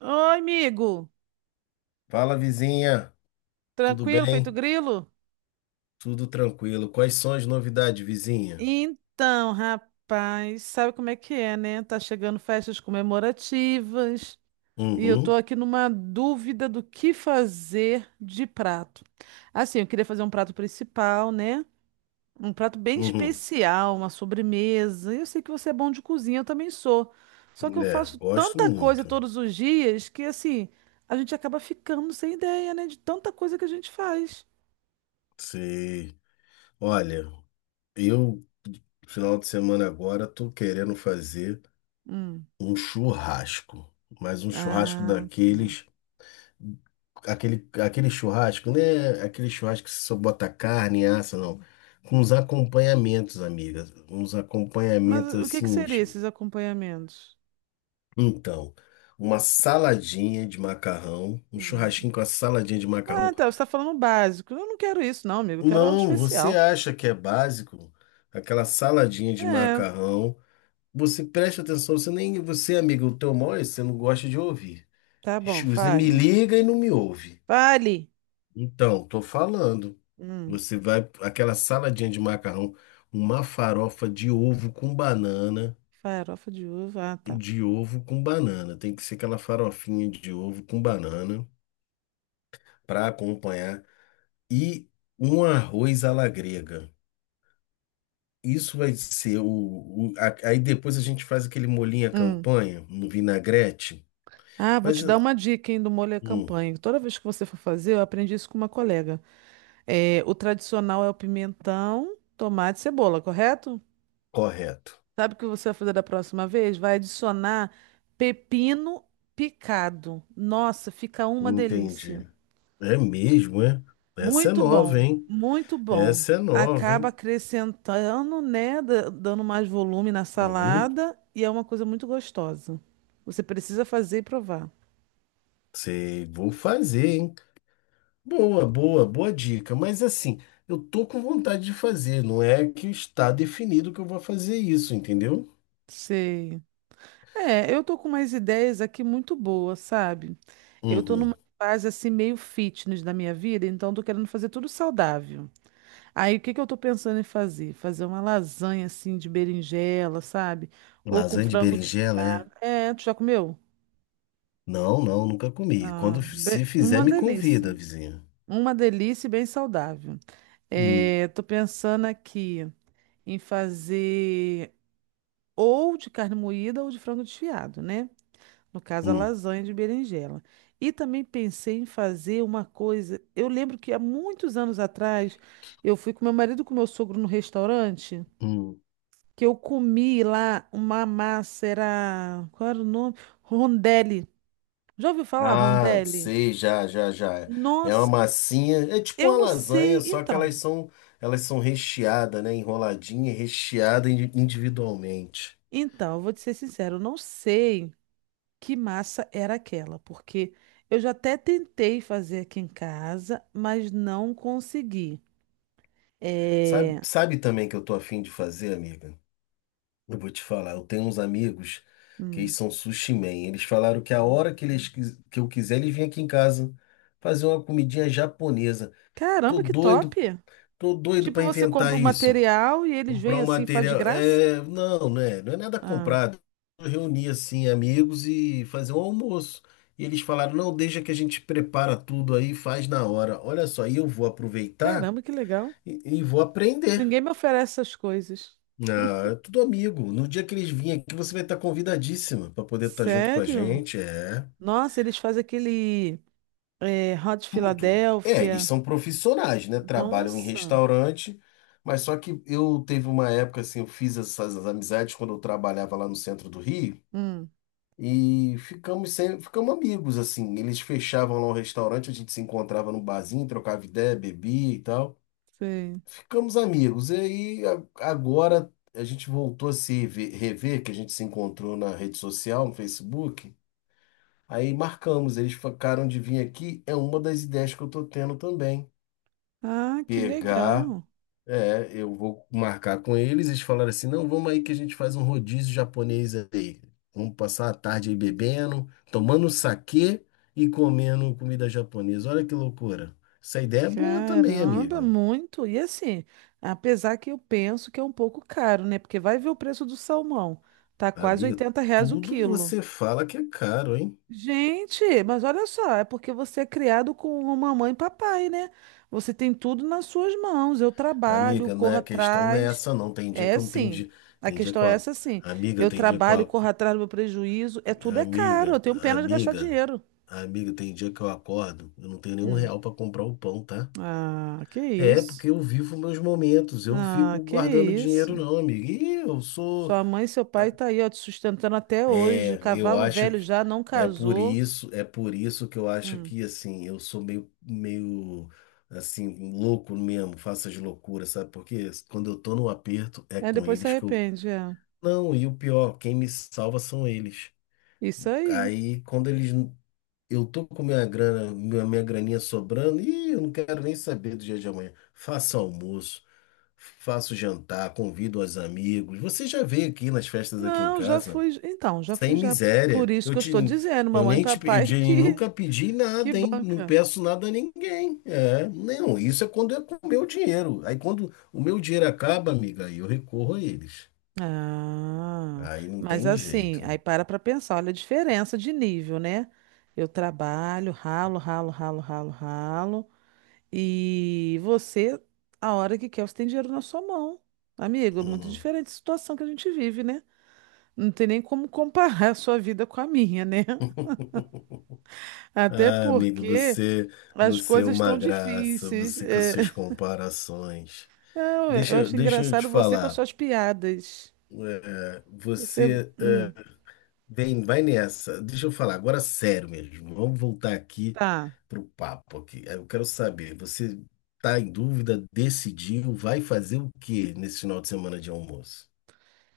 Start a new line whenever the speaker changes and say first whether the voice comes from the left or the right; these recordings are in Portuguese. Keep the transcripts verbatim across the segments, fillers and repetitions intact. right: Oi, amigo.
left: Fala, vizinha. Tudo
right: Tranquilo, feito
left: bem?
right: grilo?
left: Tudo tranquilo. Quais são as novidades, vizinha?
right: Então, rapaz, sabe como é que é, né? Tá chegando festas comemorativas e eu tô
left: Uhum,
right: aqui numa dúvida do que fazer de prato. Assim, eu queria fazer um prato principal, né? Um prato bem
left: uhum.
right: especial, uma sobremesa. Eu sei que você é bom de cozinha, eu também sou. Só que eu
left: É,
right: faço
left: gosto
right: tanta coisa
left: muito.
right: todos os dias que, assim, a gente acaba ficando sem ideia, né? De tanta coisa que a gente faz.
left: Sei. Olha, eu, final de semana agora, tô querendo fazer
right: Hum.
left: um churrasco. Mas um churrasco
right: Ah, tá.
left: daqueles. Aquele, aquele churrasco, né? Aquele churrasco que você só bota carne, assa, não. Com uns acompanhamentos, amiga. Uns
right: Mas
left: acompanhamentos
right: o que que
left: assim.
right: seria esses acompanhamentos?
left: Então, uma saladinha de macarrão, um
right: Hum.
left: churrasquinho com a saladinha de
right: Ah,
left: macarrão.
right: tá. Você está falando o básico. Eu não quero isso, não, amigo. Eu quero algo
left: Não, você
right: especial.
left: acha que é básico? Aquela saladinha de
right: É,
left: macarrão. Você presta atenção, você nem você, amigo, o teu mal é esse, você não gosta de ouvir.
right: tá bom.
left: Você me
right: Fale.
left: liga e não me ouve.
right: Fale.
left: Então, tô falando.
right: Hum.
left: Você vai aquela saladinha de macarrão, uma farofa de ovo com banana,
right: Farofa de uva. Ah, tá.
left: de ovo com banana. Tem que ser aquela farofinha de ovo com banana para acompanhar e um arroz à la grega. Isso vai ser o, o- a- aí depois a gente faz aquele molhinho à
right: Hum.
left: campanha no vinagrete.
right: Ah, vou
left: Mas
right: te dar uma dica, hein, do molho à
left: hum,
right: campanha. Toda vez que você for fazer, eu aprendi isso com uma colega. É, o tradicional é o pimentão, tomate e cebola, correto?
left: correto.
right: Sabe o que você vai fazer da próxima vez? Vai adicionar pepino picado. Nossa, fica uma delícia.
left: Entendi. É mesmo, é? Essa é
right: Muito
left: nova,
right: bom,
left: hein?
right: muito bom.
left: Essa é nova,
right: Acaba
left: hein?
right: acrescentando, né? da- Dando mais volume na
left: Uhum.
right: salada e é uma coisa muito gostosa. Você precisa fazer e provar.
left: Sei, vou fazer, hein? Boa, boa, boa dica. Mas assim, eu tô com vontade de fazer, não é que está definido que eu vou fazer isso, entendeu?
right: Sei. É, eu tô com umas ideias aqui muito boas, sabe? Eu tô
left: Uhum.
right: numa fase assim meio fitness da minha vida, então tô querendo fazer tudo saudável. Aí o que que eu tô pensando em fazer? Fazer uma lasanha assim de berinjela, sabe? Ou com
left: Lasanha de
right: frango
left: berinjela, é?
right: desfiado. É, tu já comeu?
left: Não, não, nunca comi. Quando
right: Ah,
left: f-
right: be-
left: se fizer,
right: uma
left: me convida,
right: delícia.
left: vizinha.
right: Uma delícia e bem saudável.
left: Hum,
right: É, tô pensando aqui em fazer ou de carne moída ou de frango desfiado, né? No caso, a
left: hum,
right: lasanha de berinjela. E também pensei em fazer uma coisa. Eu lembro que há muitos anos atrás eu fui com meu marido e com meu sogro no restaurante,
left: hum.
right: que eu comi lá uma massa, era. Qual era o nome? Rondelli. Já ouviu falar
left: Ah,
right: rondelli?
left: sei, já, já, já. É uma
right: Nossa,
left: massinha, é tipo
right: eu
left: uma
right: não
left: lasanha,
right: sei.
left: só que elas
right: Então,
left: são, elas são recheadas, né? Enroladinha, e recheada indi- individualmente.
right: então, eu vou te ser sincero, eu não sei que massa era aquela, porque eu já até tentei fazer aqui em casa, mas não consegui.
left: Sabe,
right: É.
left: sabe também que eu tô afim de fazer, amiga? Eu vou te falar, eu tenho uns amigos que eles
right: Hum.
left: são sushi man. Eles falaram que a hora que eles quis- que eu quiser, eles vêm aqui em casa fazer uma comidinha japonesa. Tô
right: Caramba, que top!
left: doido Tô doido
right: Tipo,
left: para
right: você compra
left: inventar
right: o
left: isso.
right: material e eles
left: Comprar
right: vêm
left: um
right: assim, faz de
left: material.
right: graça?
left: É, não, né? Não é nada
right: Ah,
left: comprado. Eu reuni assim amigos e fazer um almoço. E eles falaram: "Não, deixa que a gente prepara tudo aí, e faz na hora". Olha só, e eu vou aproveitar
right: caramba, que legal.
left: e, e vou aprender.
right: Ninguém me oferece essas coisas.
left: Ah, é tudo amigo. No dia que eles virem aqui, você vai estar convidadíssima para poder estar junto com a
right: Sério?
left: gente. É.
right: Nossa, eles fazem aquele eh, Hot
left: Tudo. É, eles
right: Philadelphia.
left: são profissionais, né? Trabalham em
right: Nossa.
left: restaurante, mas só que eu teve uma época assim, eu fiz essas amizades quando eu trabalhava lá no centro do Rio
right: Hum,
left: e ficamos sem, ficamos amigos assim. Eles fechavam lá um restaurante, a gente se encontrava num barzinho, trocava ideia, bebia e tal.
right: sei.
left: Ficamos amigos. E aí a- agora a gente voltou a se ve- rever, que a gente se encontrou na rede social, no Facebook. Aí marcamos, eles ficaram de vir aqui, é uma das ideias que eu tô tendo também.
right: Ah, que
left: Pegar,
right: legal.
left: é, eu vou marcar com eles, eles falaram assim, não, vamos aí que a gente faz um rodízio japonês aí. Vamos passar a tarde aí bebendo, tomando saquê e comendo comida japonesa. Olha que loucura. Essa ideia é boa também,
right: Caramba,
left: amiga.
right: muito. E assim, apesar que eu penso que é um pouco caro, né? Porque vai ver o preço do salmão. Tá quase
left: Amiga,
right: oitenta reais o
left: tudo
right: quilo.
left: você fala que é caro, hein?
right: Gente, mas olha só, é porque você é criado com uma mamãe e papai, né? Você tem tudo nas suas mãos. Eu trabalho,
left: Amiga, não é
right: corro
left: a questão não é
right: atrás.
left: essa não. Tem dia que
right: É
left: eu não tenho
right: sim.
left: dia,
right: A
left: tem dia que
right: questão
left: eu,
right: é
left: ac-
right: essa sim.
left: amiga,
right: Eu
left: tem dia que eu,
right: trabalho,
left: ac-
right: corro atrás do meu prejuízo. É tudo é caro. Eu
left: amiga,
right: tenho pena de gastar
left: amiga,
right: dinheiro.
left: amiga, tem dia que eu acordo, eu não tenho nenhum
right: Hum.
left: real para comprar o pão, tá?
right: Ah, que
left: É,
right: isso.
left: porque eu vivo meus momentos, eu
right: Ah,
left: fico
right: que
left: guardando dinheiro
right: isso.
left: não, amigo. E eu sou,
right: Sua mãe e seu pai tá aí, ó, te sustentando até hoje.
left: é, eu
right: Cavalo
left: acho
right: velho
left: que
right: já não
left: é por
right: casou.
left: isso, é por isso que eu acho
right: Hum.
left: que assim, eu sou meio meio assim louco mesmo, faço as loucuras, sabe? Porque quando eu tô no aperto é
right: É,
left: com
right: depois se
left: eles que eu.
right: arrepende, é.
left: Não, e o pior, quem me salva são eles.
right: Isso aí.
left: Aí quando eles eu tô com minha grana, minha, minha graninha sobrando, e eu não quero nem saber do dia de amanhã. Faça almoço. Faço jantar, convido os amigos. Você já veio aqui nas festas aqui em
right: Não, já
left: casa,
right: fui. Então, já
left: sem
right: fui já. Por
left: miséria.
right: isso
left: Eu
right: que eu
left: te,
right: estou dizendo,
left: eu
right: mamãe e
left: nem te, pe- eu
right: papai,
left: de-
right: que,
left: Nunca pedi
right: que
left: nada, hein? Não
right: banca.
left: peço nada a ninguém. É, não, isso é quando é com o meu dinheiro. Aí quando o meu dinheiro acaba, amiga, aí eu recorro a eles.
right: Ah,
left: Aí não
right: mas
left: tem
right: assim,
left: jeito.
right: aí para para pensar, olha a diferença de nível, né? Eu trabalho, ralo, ralo, ralo, ralo, ralo, e você, a hora que quer, você tem dinheiro na sua mão. Amigo, é muito
left: Uhum.
right: diferente a situação que a gente vive, né? Não tem nem como comparar a sua vida com a minha, né? Até
left: Ah, amiga,
right: porque
left: você,
right: as
left: você é
right: coisas
left: uma
right: estão
left: graça,
right: difíceis.
left: você com as
right: É.
left: suas comparações.
right: Não, eu
left: Deixa,
right: acho
left: deixa eu te
right: engraçado você com as
left: falar.
right: suas piadas.
left: É,
right: Você,
left: você
right: hum,
left: é. Vem, vai nessa. Deixa eu falar agora sério mesmo. Vamos voltar aqui
right: tá.
left: pro papo aqui. Eu quero saber, você tá em dúvida, decidiu, vai fazer o que nesse final de semana de almoço?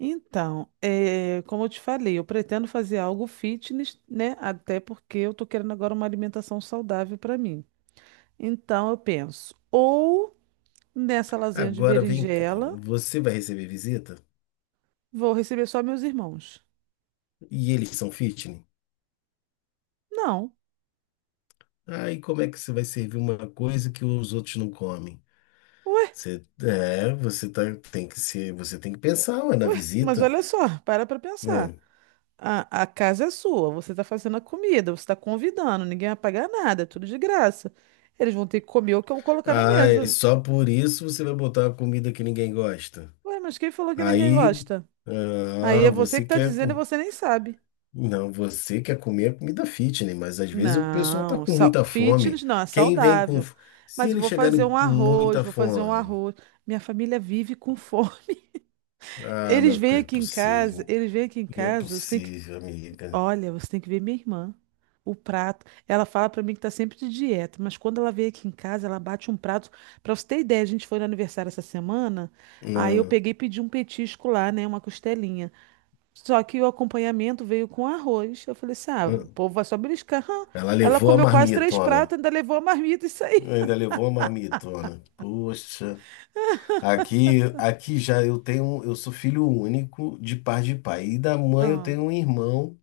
right: Então, é, como eu te falei, eu pretendo fazer algo fitness, né? Até porque eu tô querendo agora uma alimentação saudável para mim. Então, eu penso, ou nessa lasanha de
left: Agora vem cá,
right: berinjela,
left: você vai receber visita?
right: vou receber só meus irmãos.
left: E eles são fitness?
right: Não.
left: Aí como é que você vai servir uma coisa que os outros não comem?
right: Ué,
left: Você, é, você tá, tem que ser, você tem que pensar, ué, na
right: ué, mas
left: visita.
right: olha só, para para pensar.
left: Hum.
right: A, a casa é sua, você tá fazendo a comida, você tá convidando, ninguém vai pagar nada, é tudo de graça. Eles vão ter que comer o que eu colocar na
left: Ah, e
right: mesa.
left: só por isso você vai botar uma comida que ninguém gosta.
right: Ué, mas quem falou que ninguém
left: Aí,
right: gosta? Aí
left: ah,
right: é você
left: você
right: que tá
left: quer
right: dizendo e
left: com...
right: você nem sabe.
left: Não, você quer comer a comida fitness, mas às vezes o pessoal tá
right: Não,
left: com
right: sa-
left: muita fome.
right: fitness não, é
left: Quem vem com...
right: saudável.
left: f- Se
right: Mas eu
left: eles
right: vou fazer
left: chegarem
right: um
left: com
right: arroz,
left: muita
right: vou fazer um
left: fome...
right: arroz. Minha família vive com fome.
left: Ah, não
right: Eles vêm
left: é
right: aqui em casa,
left: possível.
right: eles vêm aqui em
left: Não é
right: casa, você tem que.
left: possível, amiga.
right: Olha, você tem que ver minha irmã. O prato. Ela fala pra mim que tá sempre de dieta, mas quando ela vem aqui em casa, ela bate um prato. Pra você ter ideia, a gente foi no aniversário essa semana, aí eu
left: Não.
right: peguei e pedi um petisco lá, né? Uma costelinha. Só que o acompanhamento veio com arroz. Eu falei assim: ah, o
left: Não.
right: povo vai só beliscar. Hã?
left: Ela
right: Ela
left: levou a
right: comeu quase três
left: marmitona.
right: pratos, ainda levou a marmita e saiu.
left: Ainda levou a marmitona. Poxa. Aqui, aqui já eu tenho... Eu sou filho único de par de pai. E da mãe eu
right: Ah,
left: tenho um irmão.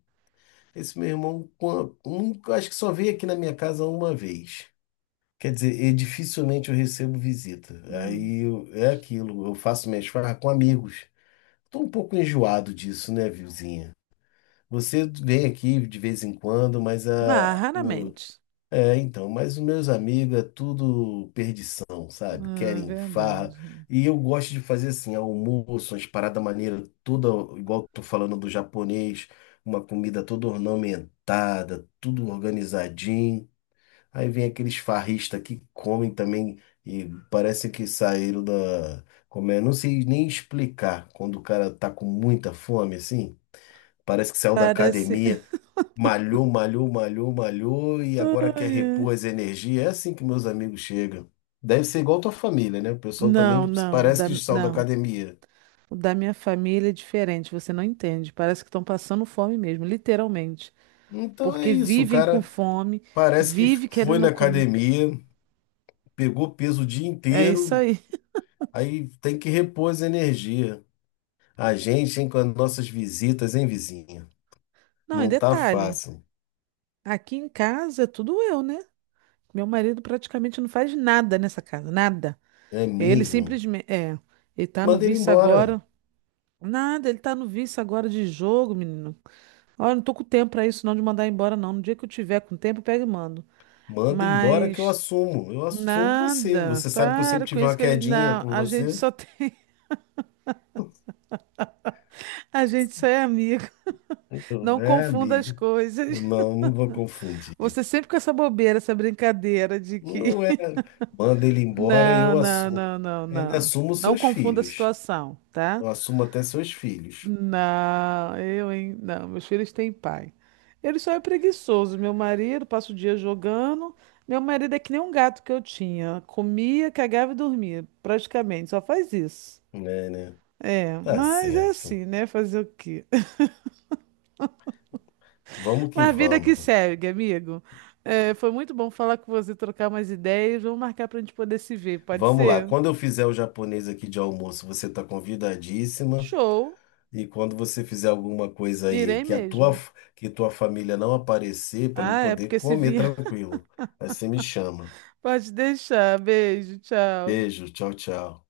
left: Esse meu irmão, quan- um- acho que só veio aqui na minha casa uma vez. Quer dizer, e dificilmente eu recebo visita.
right: hum.
left: Aí eu- é aquilo, eu faço minhas farras com amigos. Tô um pouco enjoado disso, né, Vilzinha? Você vem aqui de vez em quando, mas
right: Ah,
left: a,
right: raramente.
left: é, então, mas os meus amigos é tudo perdição, sabe?
right: Ah,
left: Querem farra.
right: verdade.
left: E eu gosto de fazer assim, almoço, umas paradas maneiras, toda igual que tô falando do japonês, uma comida toda ornamentada, tudo organizadinho. Aí vem aqueles farristas que comem também e parece que saíram da. Como é? Não sei nem explicar quando o cara tá com muita fome, assim. Parece que saiu da
right: Parece.
left: academia. Malhou, malhou, malhou, malhou e agora quer
right: Ai, ai.
left: repor as energias. É assim que meus amigos chegam. Deve ser igual tua família, né? O pessoal também
right: Não, não, o
left: parece
right: da,
left: que saiu da
right: não.
left: academia.
right: O da minha família é diferente, você não entende. Parece que estão passando fome mesmo, literalmente.
left: Então é
right: Porque
left: isso, o
right: vivem com
left: cara
right: fome,
left: parece que
right: vive
left: foi na
right: querendo comer.
left: academia, pegou peso o dia
right: É isso
left: inteiro,
right: aí.
left: aí tem que repor as energias. A gente, hein, com as nossas visitas, hein, vizinha?
right: Não, e
left: Não tá
right: detalhe,
left: fácil,
right: aqui em casa é tudo eu, né? Meu marido praticamente não faz nada nessa casa, nada.
left: não é
right: Ele
left: mesmo?
right: simplesmente, é, ele tá no
left: Manda ele
right: vício
left: embora.
right: agora. Nada, ele tá no vício agora de jogo, menino. Olha, não tô com tempo pra isso não de mandar embora não. No dia que eu tiver com tempo, eu pego e mando.
left: Manda embora que eu
right: Mas
left: assumo. Eu assumo você.
right: nada.
left: Você sabe que eu
right: Para
left: sempre
right: com
left: tive
right: isso
left: uma
right: que ele,
left: quedinha
right: não,
left: por
right: a gente
left: você.
right: só tem, a gente só é amigo. Não
left: É,
right: confunda as
left: amigo. Não,
right: coisas.
left: não vou confundir.
right: Você sempre com essa bobeira, essa brincadeira de que
left: Não é. Manda ele embora e
right: Não,
left: eu
right: não,
left: assumo.
right: não, não,
left: Ainda
right: não.
left: assumo
right: Não
left: seus
right: confunda a
left: filhos.
right: situação, tá?
left: Eu assumo até seus filhos.
right: Não, eu, hein? Não, meus filhos têm pai. Ele só é preguiçoso. Meu marido passa o dia jogando. Meu marido é que nem um gato que eu tinha. Comia, cagava e dormia, praticamente. Só faz isso.
left: É, né?
right: É,
left: Tá
right: mas é
left: certo.
right: assim, né? Fazer o quê?
left: Vamos que
right: Mas a vida que
left: vamos.
right: segue, amigo. É, foi muito bom falar com você, trocar umas ideias. Vamos marcar pra gente poder se ver, pode
left: Vamos lá.
right: ser?
left: Quando eu fizer o japonês aqui de almoço, você tá convidadíssima.
right: Show!
left: E quando você fizer alguma coisa aí
right: Irei
left: que a tua,
right: mesmo.
left: que tua família não aparecer, para me
right: Ah, é
left: poder
right: porque se
left: comer
right: vir,
left: tranquilo. Aí você me chama.
right: pode deixar. Beijo, tchau.
left: Beijo, tchau, tchau.